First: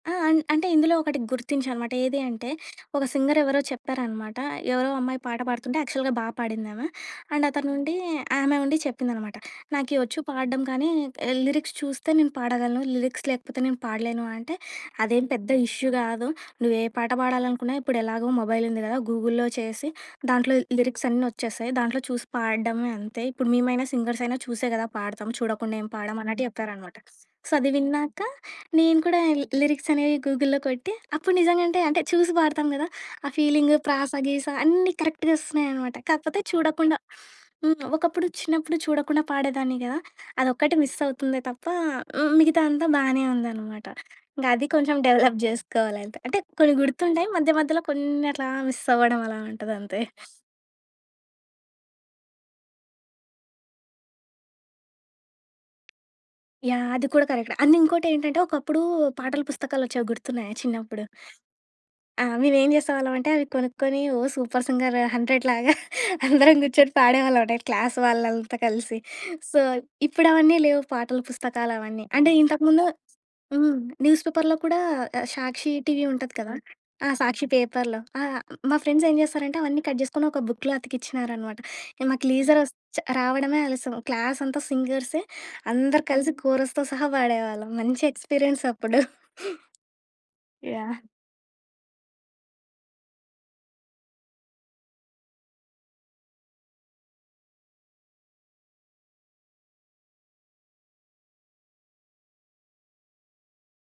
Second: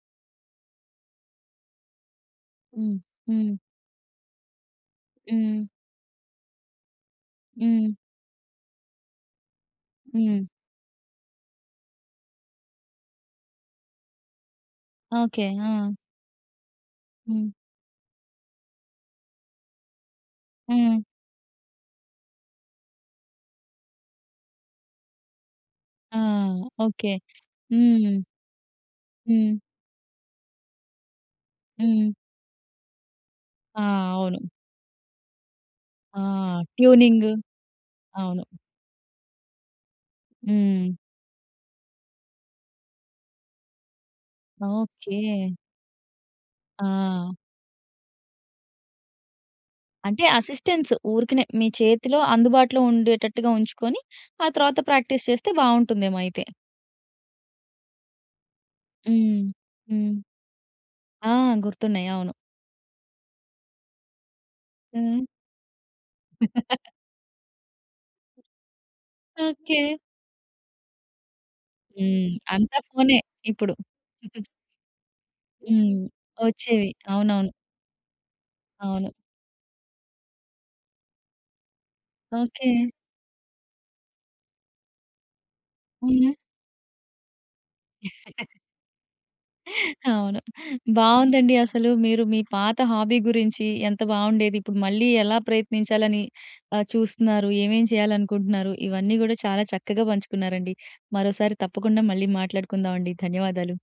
ఆ! అన్ అంటే ఇందులో ఒకటి గుర్తించా అనమాట. ఏది అంటే హ్మ్. ఒక సింగర్ హ్మ్. ఎవరో చెప్పారనమాట. ఎవరో అమ్మాయి పాట హ్మ్. పాడుతుంటే యాక్చువల్‌గా బా పాడింది ఆమా. అండ్ అతను హ్మ్. ఉండి ఆమె ఉండి చెప్పిందనమాట. "నాకేవచ్చు హ్మ్. పాడడం గానీ లిరిక్స్ చూస్తే నేను పాడగలను. లిరిక్స్ లేకపోతే నేను పాడలేను" అంటే అదేం ఓకే. పెద్ద ఆ! ఇష్యూ గాదు. నువ్వే పాట హ్మ్. పాడాలనుకున్నా ఇప్పుడు ఎలాగో మొబైల్ ఉంది గదా! గూగుల్‌లో చేసి దాంట్లో హ్మ్. లిరిక్స్ అన్నీ వచ్చేస్తాయి. దాంట్లో చూసి పాడడమే అంతే. ఇప్పుడు మేమైనా సింగర్సయినా చూసే గదా పాడతాం. చూడకుండా ఏం ఆ! పాడమన్నట్టు చెప్పారనమాట. ఓకే. సో, అది విన్నాక హ్మ్. నేను కూడా హ్మ్. లిరిక్స్ అనేవి గూగుల్‌లో కొట్టి అప్పుడు నిజంగంటే అంటే హ్మ్. చూసి పాడతాం గదా! ఆ ఫీలింగు ఆ! ప్రాసా అవును. గీస అన్నీ కరెక్ట్‌గా ఒస్తున్నాయనమాట. ఆ! కాకపోతే చూడకుండా ట్యూనింగు. హ్మ్. ఒకప్పుడు అవును. చిన్నప్పుడు చూడకుండా పాడేదాన్ని గదా! అదొక్కటి హ్మ్. మిస్ అవుతుందే తప్ప, మిగతాదంతా బానే ఉందనమాట. ఇంకా అది కొంచెం డెవలప్ ఓకే. జేసుకోవాలి అంతే. అంటే కొన్ని గుర్తుంటాయి. ఆ! మధ్య మధ్యలో కొన్ని అట్లా మిస్ అవ్వడం అలా ఉంటదంతే. అంటే అసిస్టెన్స్. ఊరికనే మీ చేతిలో అందుబాటులో ఉండేటట్టుగా ఉంచుకొని, ఆ తరువాత ప్రాక్టీస్ చేస్తే బావుంటుందేమో అయితే. యాహ్! అది కూడా కరెక్ట్. అండ్ ఇంకోటేంటంటే, ఒకప్పుడు పాటలు హ్మ్. పుస్తకాలొచ్చేవి హ్మ్. గుర్తున్నాయా చిన్నప్పుడు? ఆ! గుర్తున్నాయి. ఆ! అవును. మేము ఏం చేసేవాళ్ళం అంటే, అవి కొనుక్కొని ఓ సూపర్ సింగర్ హ్మ్. హండ్రెడ్ లాగా అందరం గూర్చొని పాడేవాళ్ళం అండి క్లాస్ వాళ్ళంతా కలిసి. So, okay. ఇప్పుడు అవన్నీ లేవు పాటల పుస్తకాలవన్నీ. హ్మ్. అంటే అంతా ఇంతకుముందు ఫోనే ఇప్పుడు. హ్మ్. న్యూస్ పేపర్‌లో కూడా సాక్షి హ్మ్. టీవీ ఉంటది కదా! ఒచ్చేవి. ఆ! సాక్షి అవునవును. పేపర్‌లో. ఆ! మా ఫ్రెండ్స్ అవును. ఏం జేస్తారంటే, అవన్నీ కట్ చేసుకొని ఒక బుక్‌లా అతికిచ్చినారనమాట. మాకు లీజర్ ఓకే. వస్ చ రావడమే ఆలస్యం క్లాస్ అంతా సింగర్సే. అందరూ హ్మ్. కలిసి కోరస్‌తో సహా పాడేవాళ్ళం మంచి ఎక్స్పీరియన్స్ అప్పుడు. అవును. యాహ్! బావుందండి అసలు. మీరు మీ పాత హాబీ గురించి ఎంత బావుండేది. ఇప్పుడు మళ్ళీ ఎలా ప్రయత్నించాలని ఆహ్, చూస్తున్నారు. ఏవేం చేయాలనుకుంటున్నారు, ఇవన్నీ గూడా చాలా చక్కగా పంచుకున్నారండి. మరోసారి తప్పకుండా మళ్ళీ మాట్లాడుకుందాం అండి. ధన్యవాదాలు.